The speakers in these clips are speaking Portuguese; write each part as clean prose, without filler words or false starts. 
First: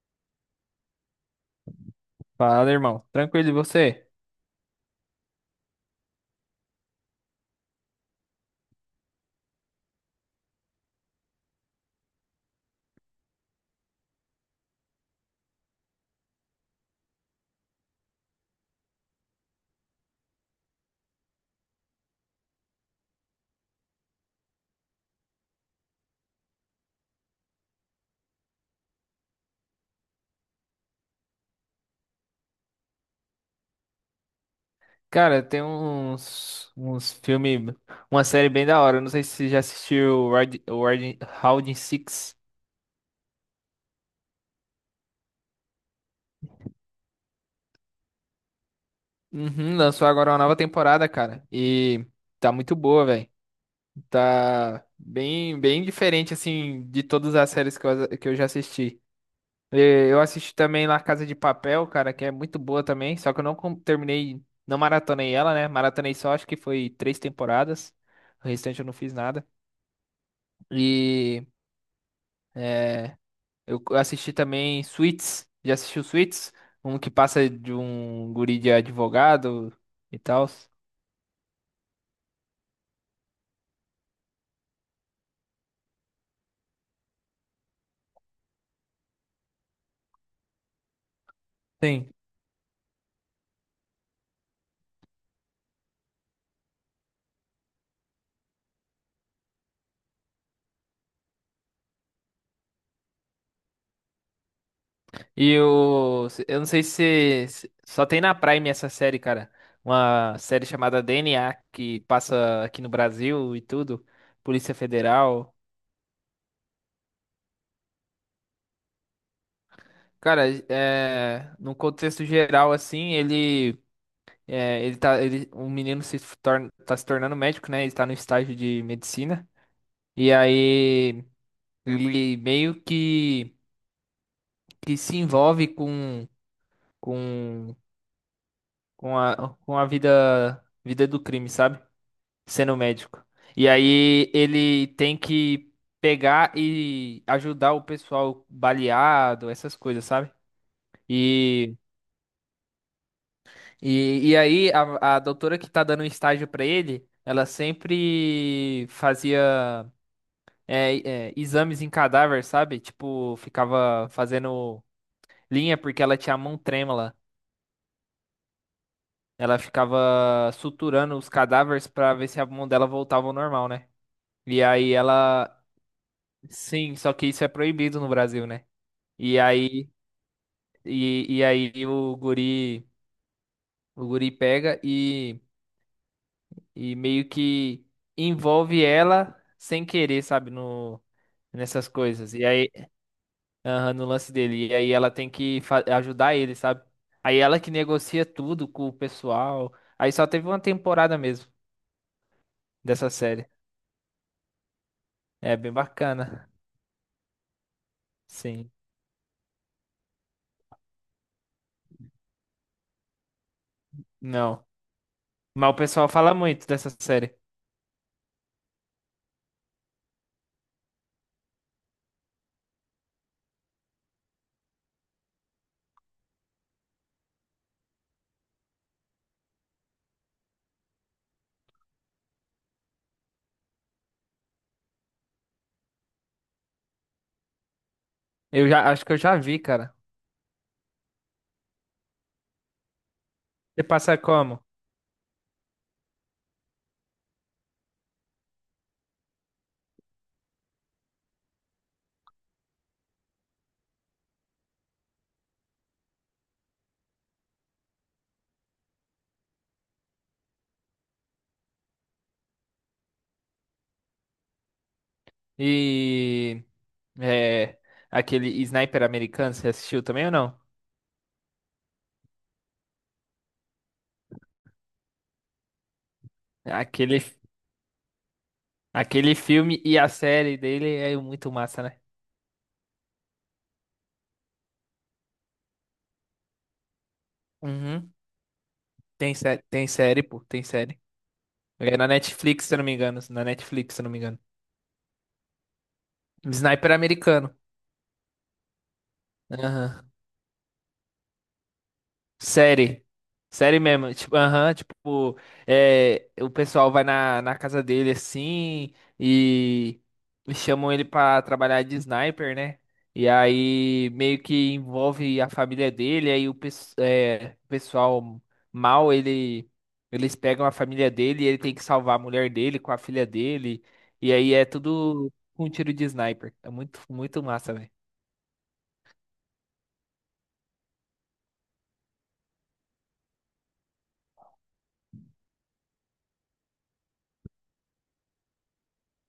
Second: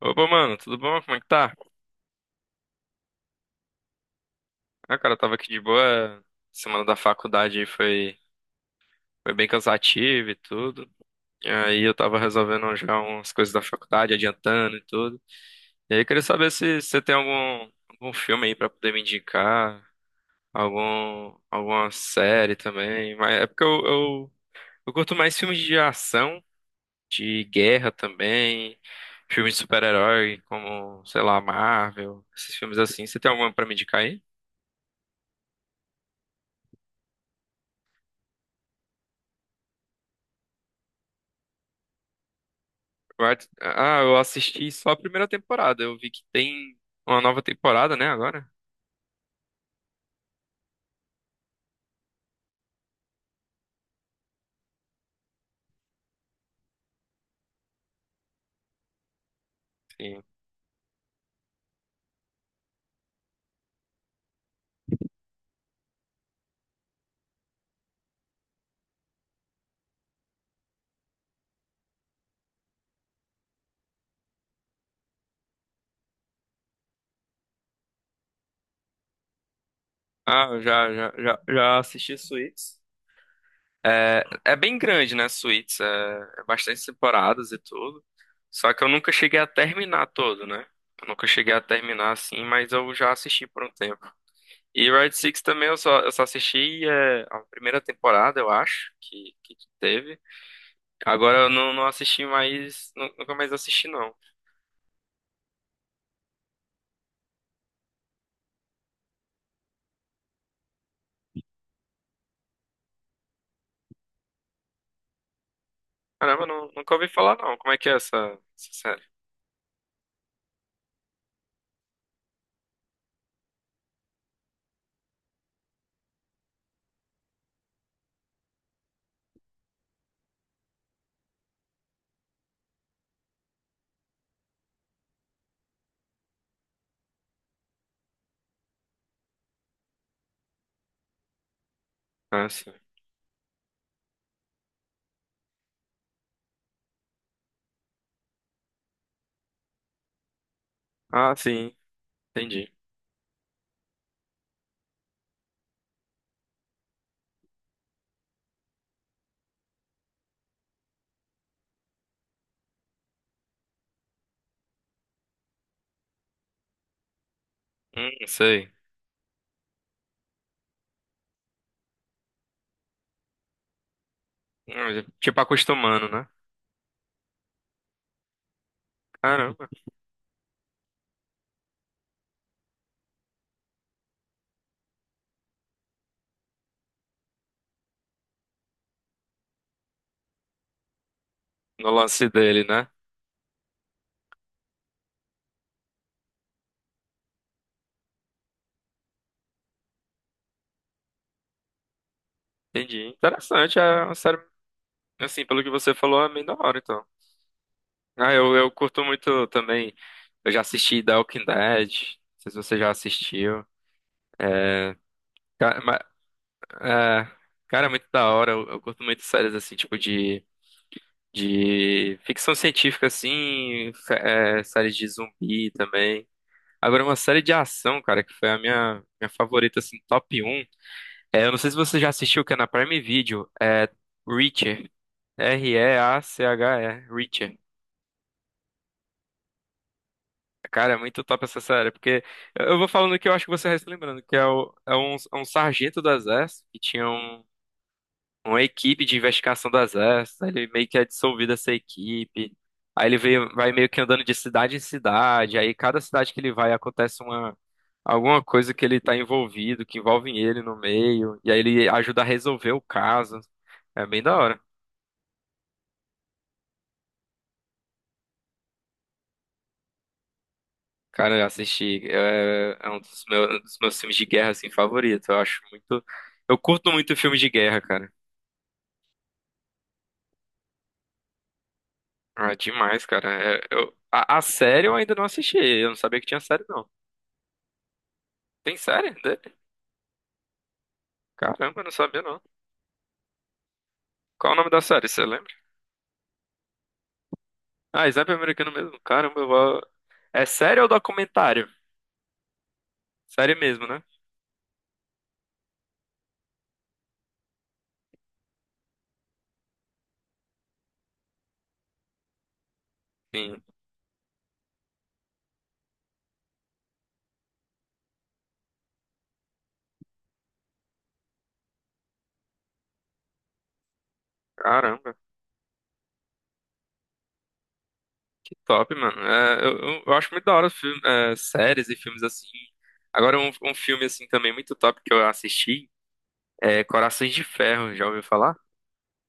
Opa, mano, tudo bom? Como é que tá? Fala, irmão. Tranquilo, e você? Ah, cara, eu tava aqui de boa. Semana da faculdade aí foi bem cansativa e tudo. E aí eu tava resolvendo já umas coisas da faculdade, adiantando e tudo. E aí eu queria saber se você tem algum filme aí pra poder me indicar, alguma série também. Mas é porque eu curto mais filmes de ação, de guerra também, filmes de super-herói, como, sei lá, Marvel, esses filmes assim. Você tem alguma pra me indicar aí? Cara, tem uns filmes, uma série bem da hora. Eu não sei se você já assistiu Round Six. Ah, eu assisti só a primeira temporada. Eu vi que tem uma nova temporada, né, agora? Uhum, lançou agora uma nova temporada, cara. E tá muito boa, velho. Tá bem diferente, assim, de todas as séries que eu já assisti. E Eu Sim. assisti também La Casa de Papel, cara, que é muito boa também. Só que eu terminei, não maratonei ela, né? Maratonei só, acho que foi três temporadas. O restante eu não fiz nada. E. É, eu assisti também Suits. Já assistiu Suits? Um que passa de um guri de advogado e Ah, tal. eu já assisti Suits. É, é bem grande, né, Suits? É bastante temporadas e tudo. Só que eu nunca cheguei a terminar todo, né? Eu nunca cheguei a Sim. terminar assim, mas eu já assisti por um tempo. E Red Six também eu só assisti a primeira temporada, eu acho, que teve. Agora eu não, não assisti mais, nunca mais assisti, não. Eu não sei se, só tem na Prime essa série, cara. Uma série chamada DNA que passa aqui no Brasil e tudo. Polícia Federal. Caramba, não, nunca ouvi falar não. Como é que é essa série? Cara, num contexto geral, assim, ele, é, ele tá, ele, um menino se torna, tá se tornando médico, né? Ele tá no estágio de medicina. E aí ele que se envolve com, com a vida do crime, sabe? Ah, sim. Sendo médico. E aí ele tem que pegar e ajudar o pessoal baleado, essas coisas, sabe? Ah, sim. E Entendi. E aí a doutora que tá dando estágio pra ele, ela sempre fazia exames em cadáver, sabe? Tipo, ficava fazendo linha porque ela tinha a mão trêmula. Sei. Ela ficava suturando os cadáveres pra ver se a mão dela voltava ao normal, né? E aí Tipo ela. acostumando, né? Sim, só que isso é proibido no Brasil, né? E Caramba. aí E, e aí o guri pega e. e meio que envolve ela sem querer, sabe? No, nessas No lance coisas. E dele, aí né? aham, no lance dele. E aí ela tem que ajudar ele, sabe? Aí ela que negocia tudo com o pessoal. Aí só teve uma temporada mesmo Entendi. dessa série. Interessante. É uma série, assim, É pelo que bem você falou, é bem bacana. da hora, então. Ah, eu Sim. curto muito também. Eu já assisti The Walking Dead. Não sei se você já assistiu. Não. É, Mas o ca- ma- pessoal fala muito dessa é, série. cara, é muito da hora. Eu curto muito séries, assim, tipo de ficção científica, assim, séries de zumbi também. Agora, uma série de ação, cara, que foi a minha favorita, assim, top um. É, eu não sei se você já assistiu, que é na Prime Video, é Reacher. REACHE, Reacher. Eu já acho que eu já vi, cara. Cara, é muito top essa série, porque eu vou falando que eu acho que você vai Você se passa lembrando, que é, como? o- é um sargento do exército que tinha uma equipe de investigação do exército, aí ele meio que é dissolvido essa equipe. Aí ele veio, vai meio que andando de cidade em cidade, aí cada cidade que ele vai acontece uma alguma coisa que ele tá envolvido, que envolve ele no meio, e aí ele ajuda a resolver o caso. É bem da hora. E é aquele Sniper americano, você assistiu também ou não? Cara, eu assisti, é um dos um dos meus filmes de guerra assim favorito. Eu acho muito, eu curto muito Aquele filmes de guerra, cara. Filme e a série dele é muito massa, né? Ah, demais, cara. A série eu ainda não assisti. Eu não sabia que tinha série, não. Uhum. Tem série? Tem série, pô, tem série. Caramba, eu não É na sabia não. Netflix, se eu não me engano, na Netflix, se eu não me engano. Qual o nome da série, você lembra? Sniper americano. Ah, Sniper Americano mesmo. Caramba, eu vou Aham. É série ou documentário? Série. Série Série mesmo, né? mesmo. Tipo, aham, tipo, é, o pessoal vai na casa dele assim e e chamam ele pra trabalhar de sniper, né? E Sim. aí meio que envolve a família dele, aí o pessoal mal, ele, eles pegam a família dele e ele tem que salvar a mulher dele com a filha dele. E aí é Caramba, tudo com um tiro de sniper. É muito, muito massa, velho. que top, mano. Eu acho muito da hora filme, séries e filmes assim. Agora, um filme assim também muito top que eu assisti é Corações de Ferro, já ouviu falar?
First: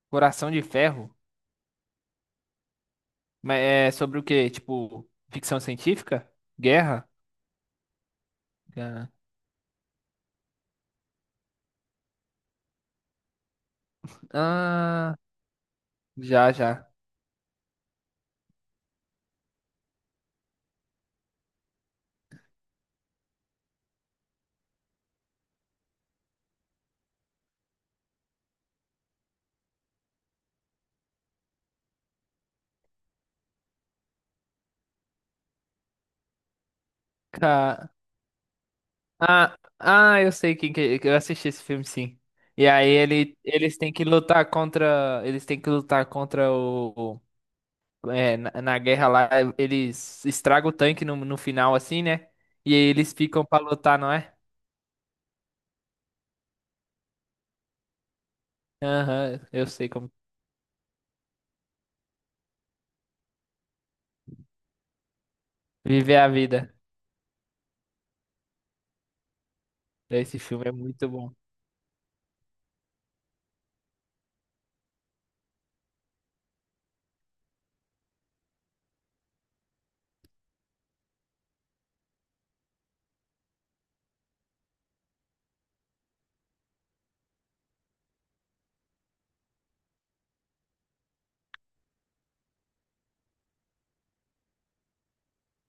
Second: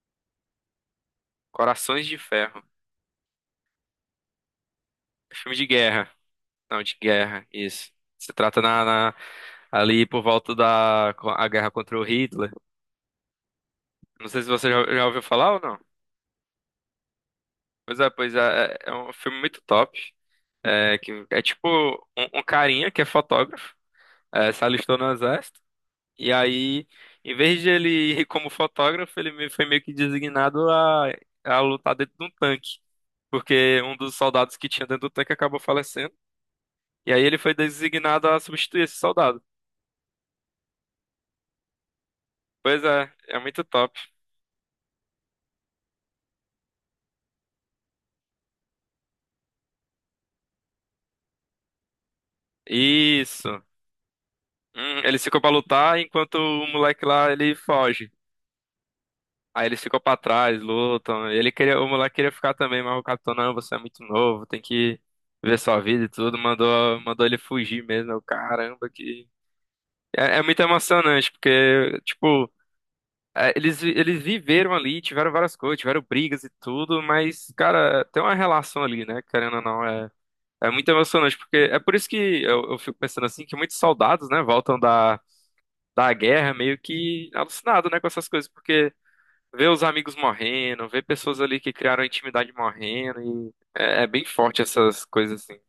Coração de Ferro. Corações de Ferro. Mas é sobre o quê? Tipo, É filme ficção de guerra. científica? Não, de Guerra? guerra, isso. Se trata na, Guerra. na- ali por volta da a guerra contra o Hitler. Não sei se você já Ah, ouviu falar ou não. já, já. Pois é, é um filme muito top. É, que é tipo um carinha que é fotógrafo, se alistou no exército, e aí, em vez de ele ir como fotógrafo, foi meio que designado a lutar dentro de um tanque, porque um dos soldados que tinha dentro do tanque acabou falecendo, e aí ele foi Ca- designado a substituir esse soldado. Ah, ah, eu sei quem que eu assisti esse filme sim. E Pois aí é, ele, é muito top. Eles têm que lutar contra o, é, na guerra lá, eles estragam o tanque no final assim, né? E aí eles ficam pra Isso. lutar, não é? Ele ficou pra lutar enquanto o moleque lá ele foge. Aham, Aí eu eles sei ficam como. pra trás, lutam. Ele queria, o moleque queria ficar também, mas o capitão, não, você é muito novo, tem que ver sua vida e Viver a tudo. vida. Mandou ele fugir mesmo. Eu, caramba, que. É, Esse é muito filme é muito emocionante, bom. porque, tipo, eles viveram ali, tiveram várias coisas, tiveram brigas e tudo, mas, cara, tem uma relação ali, né? Querendo ou não, é muito emocionante, porque é por isso que eu fico pensando assim, que muitos soldados, né, voltam da guerra meio que alucinados, né, com essas coisas, porque ver os amigos morrendo, ver pessoas ali que criaram intimidade morrendo é bem forte essas coisas assim.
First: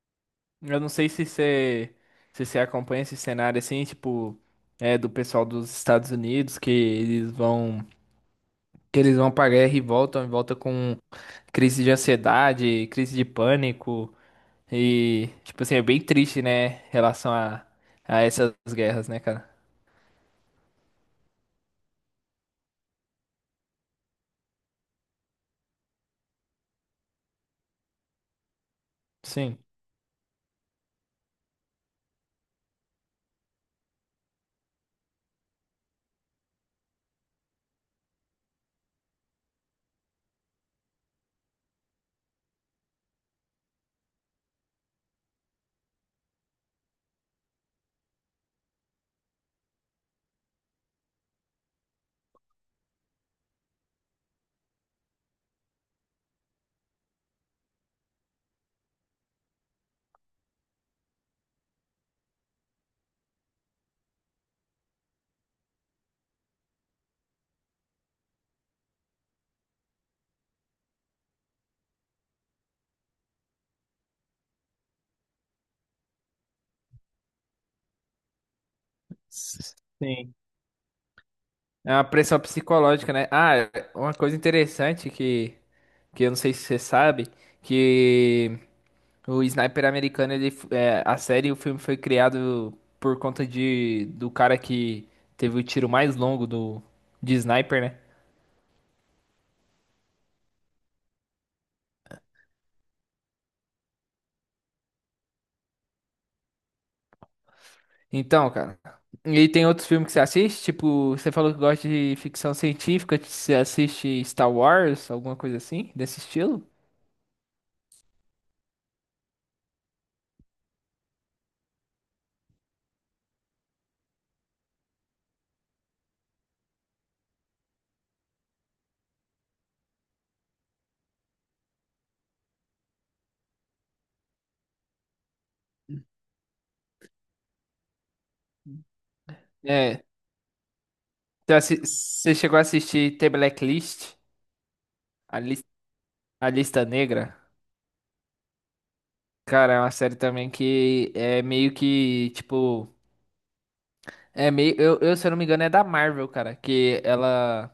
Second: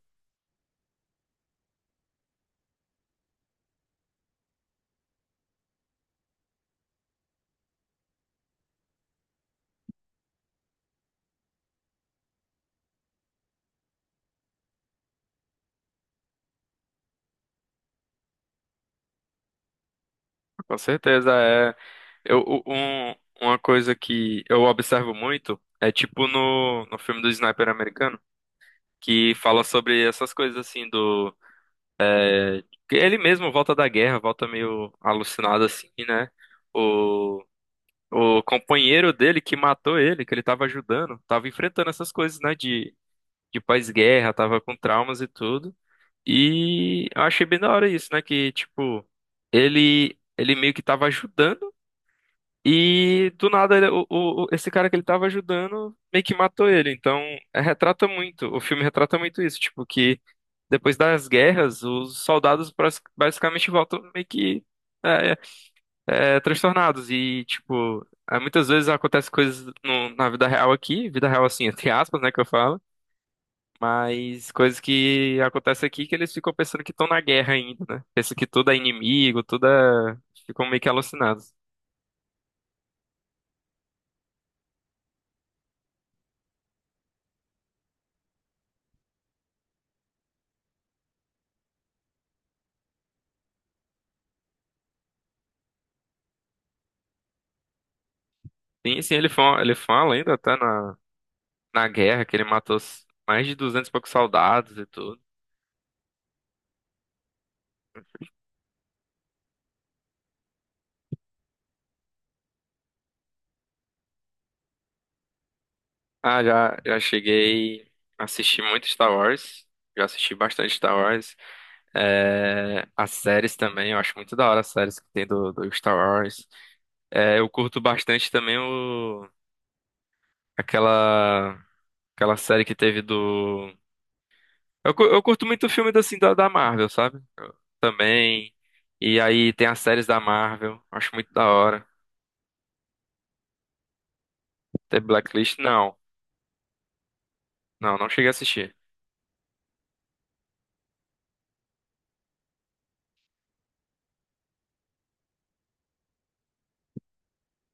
Eu não sei se você acompanha esse cenário assim, tipo, é do pessoal dos Estados Unidos que eles vão pra guerra e voltam, e volta com crise de ansiedade, crise de pânico e tipo assim, é bem triste, né, em relação a essas guerras, né, cara? Com certeza é. Eu, u- um- uma coisa que eu observo muito é tipo no filme do Sniper americano, que Sim. fala sobre essas coisas assim do que ele mesmo volta da guerra, volta meio alucinado assim, né? O, o companheiro dele que matou ele, que ele tava ajudando, tava enfrentando essas coisas, né? De pós-guerra, tava com traumas e tudo. E eu achei bem da hora isso, né? Que, tipo, ele meio que tava ajudando e do nada esse cara que ele tava ajudando meio que matou ele. Então, retrata muito, o filme retrata muito isso, tipo, que depois das guerras, os soldados basicamente voltam meio que é, é, transtornados. E, tipo, é, muitas vezes acontecem coisas na vida real aqui, vida real assim, entre aspas, né, que eu falo. Mas coisas que acontecem aqui que eles ficam pensando que estão na guerra ainda, né? Pensam que tudo é inimigo, tudo é Sim. Ficam meio que alucinados. É uma pressão psicológica, né? Ah, uma coisa interessante que eu não sei se você sabe, que o Sniper americano, a série, o filme foi criado por conta de, do cara que teve o tiro mais longo do, de Sniper, né? Sim, sim, ele fala ainda até na guerra que ele matou mais de 200 e poucos soldados e tudo. Então, cara. E tem outros filmes que você assiste? Tipo, você falou que gosta de ficção científica, você assiste Star Wars, alguma coisa assim, desse Ah, estilo? já, já cheguei a assistir muito Star Wars. Já assisti bastante Star Wars. É, as séries também, eu acho muito da hora as séries que tem do Star Wars. É, eu curto bastante também aquela, aquela série que teve do eu curto muito filme assim, da Marvel, sabe? Eu também. E aí tem as É. séries da Marvel. Acho muito da hora. você chegou a assistir The Blacklist, Tem a, Blacklist? lis- Não. a Lista Negra? Não, não cheguei a assistir. Cara, é uma série também que é meio que, tipo. É meio, se eu não me engano, é da Marvel, cara,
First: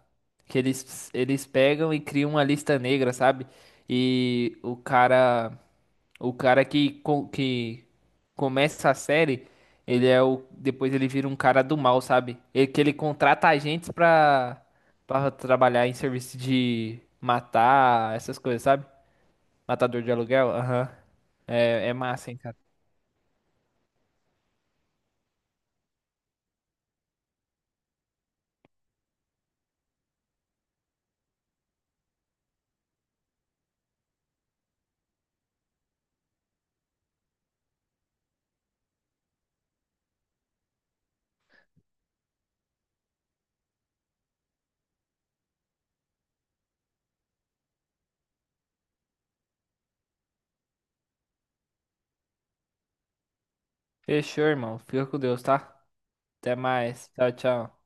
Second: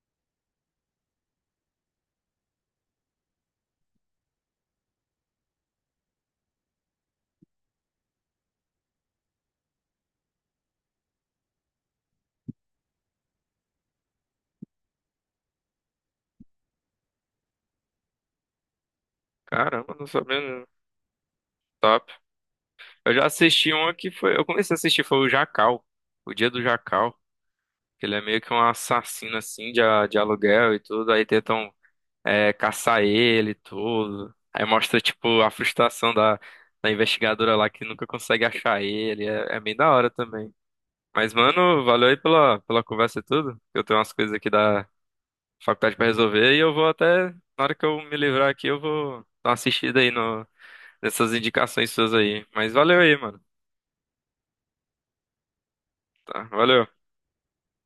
que eles pegam e criam uma lista negra, sabe? E o cara que, que começa a série, ele é o, depois ele vira um cara do mal, sabe? Ele, que ele contrata agentes pra trabalhar em serviço de matar, essas coisas, sabe? Caramba, Matador não de sabia, aluguel, não. aham. É, é Top. massa, hein, cara. Eu já assisti uma que foi, eu comecei a assistir, foi o Jacal. O Dia do Jacal. Que ele é meio que um assassino assim de aluguel e tudo. Aí tentam caçar ele e tudo. Aí mostra, tipo, a frustração da investigadora lá que nunca consegue achar ele. É, é bem da hora também. Mas, mano, valeu aí pela conversa e tudo. Eu tenho umas coisas aqui da faculdade pra resolver e eu vou até, na hora que eu me livrar aqui, eu vou dar uma assistida aí no, nessas indicações suas aí. Mas valeu aí, mano. Fechou, irmão. Fica com Deus, tá? Tá, Até valeu. mais. Tchau, tchau.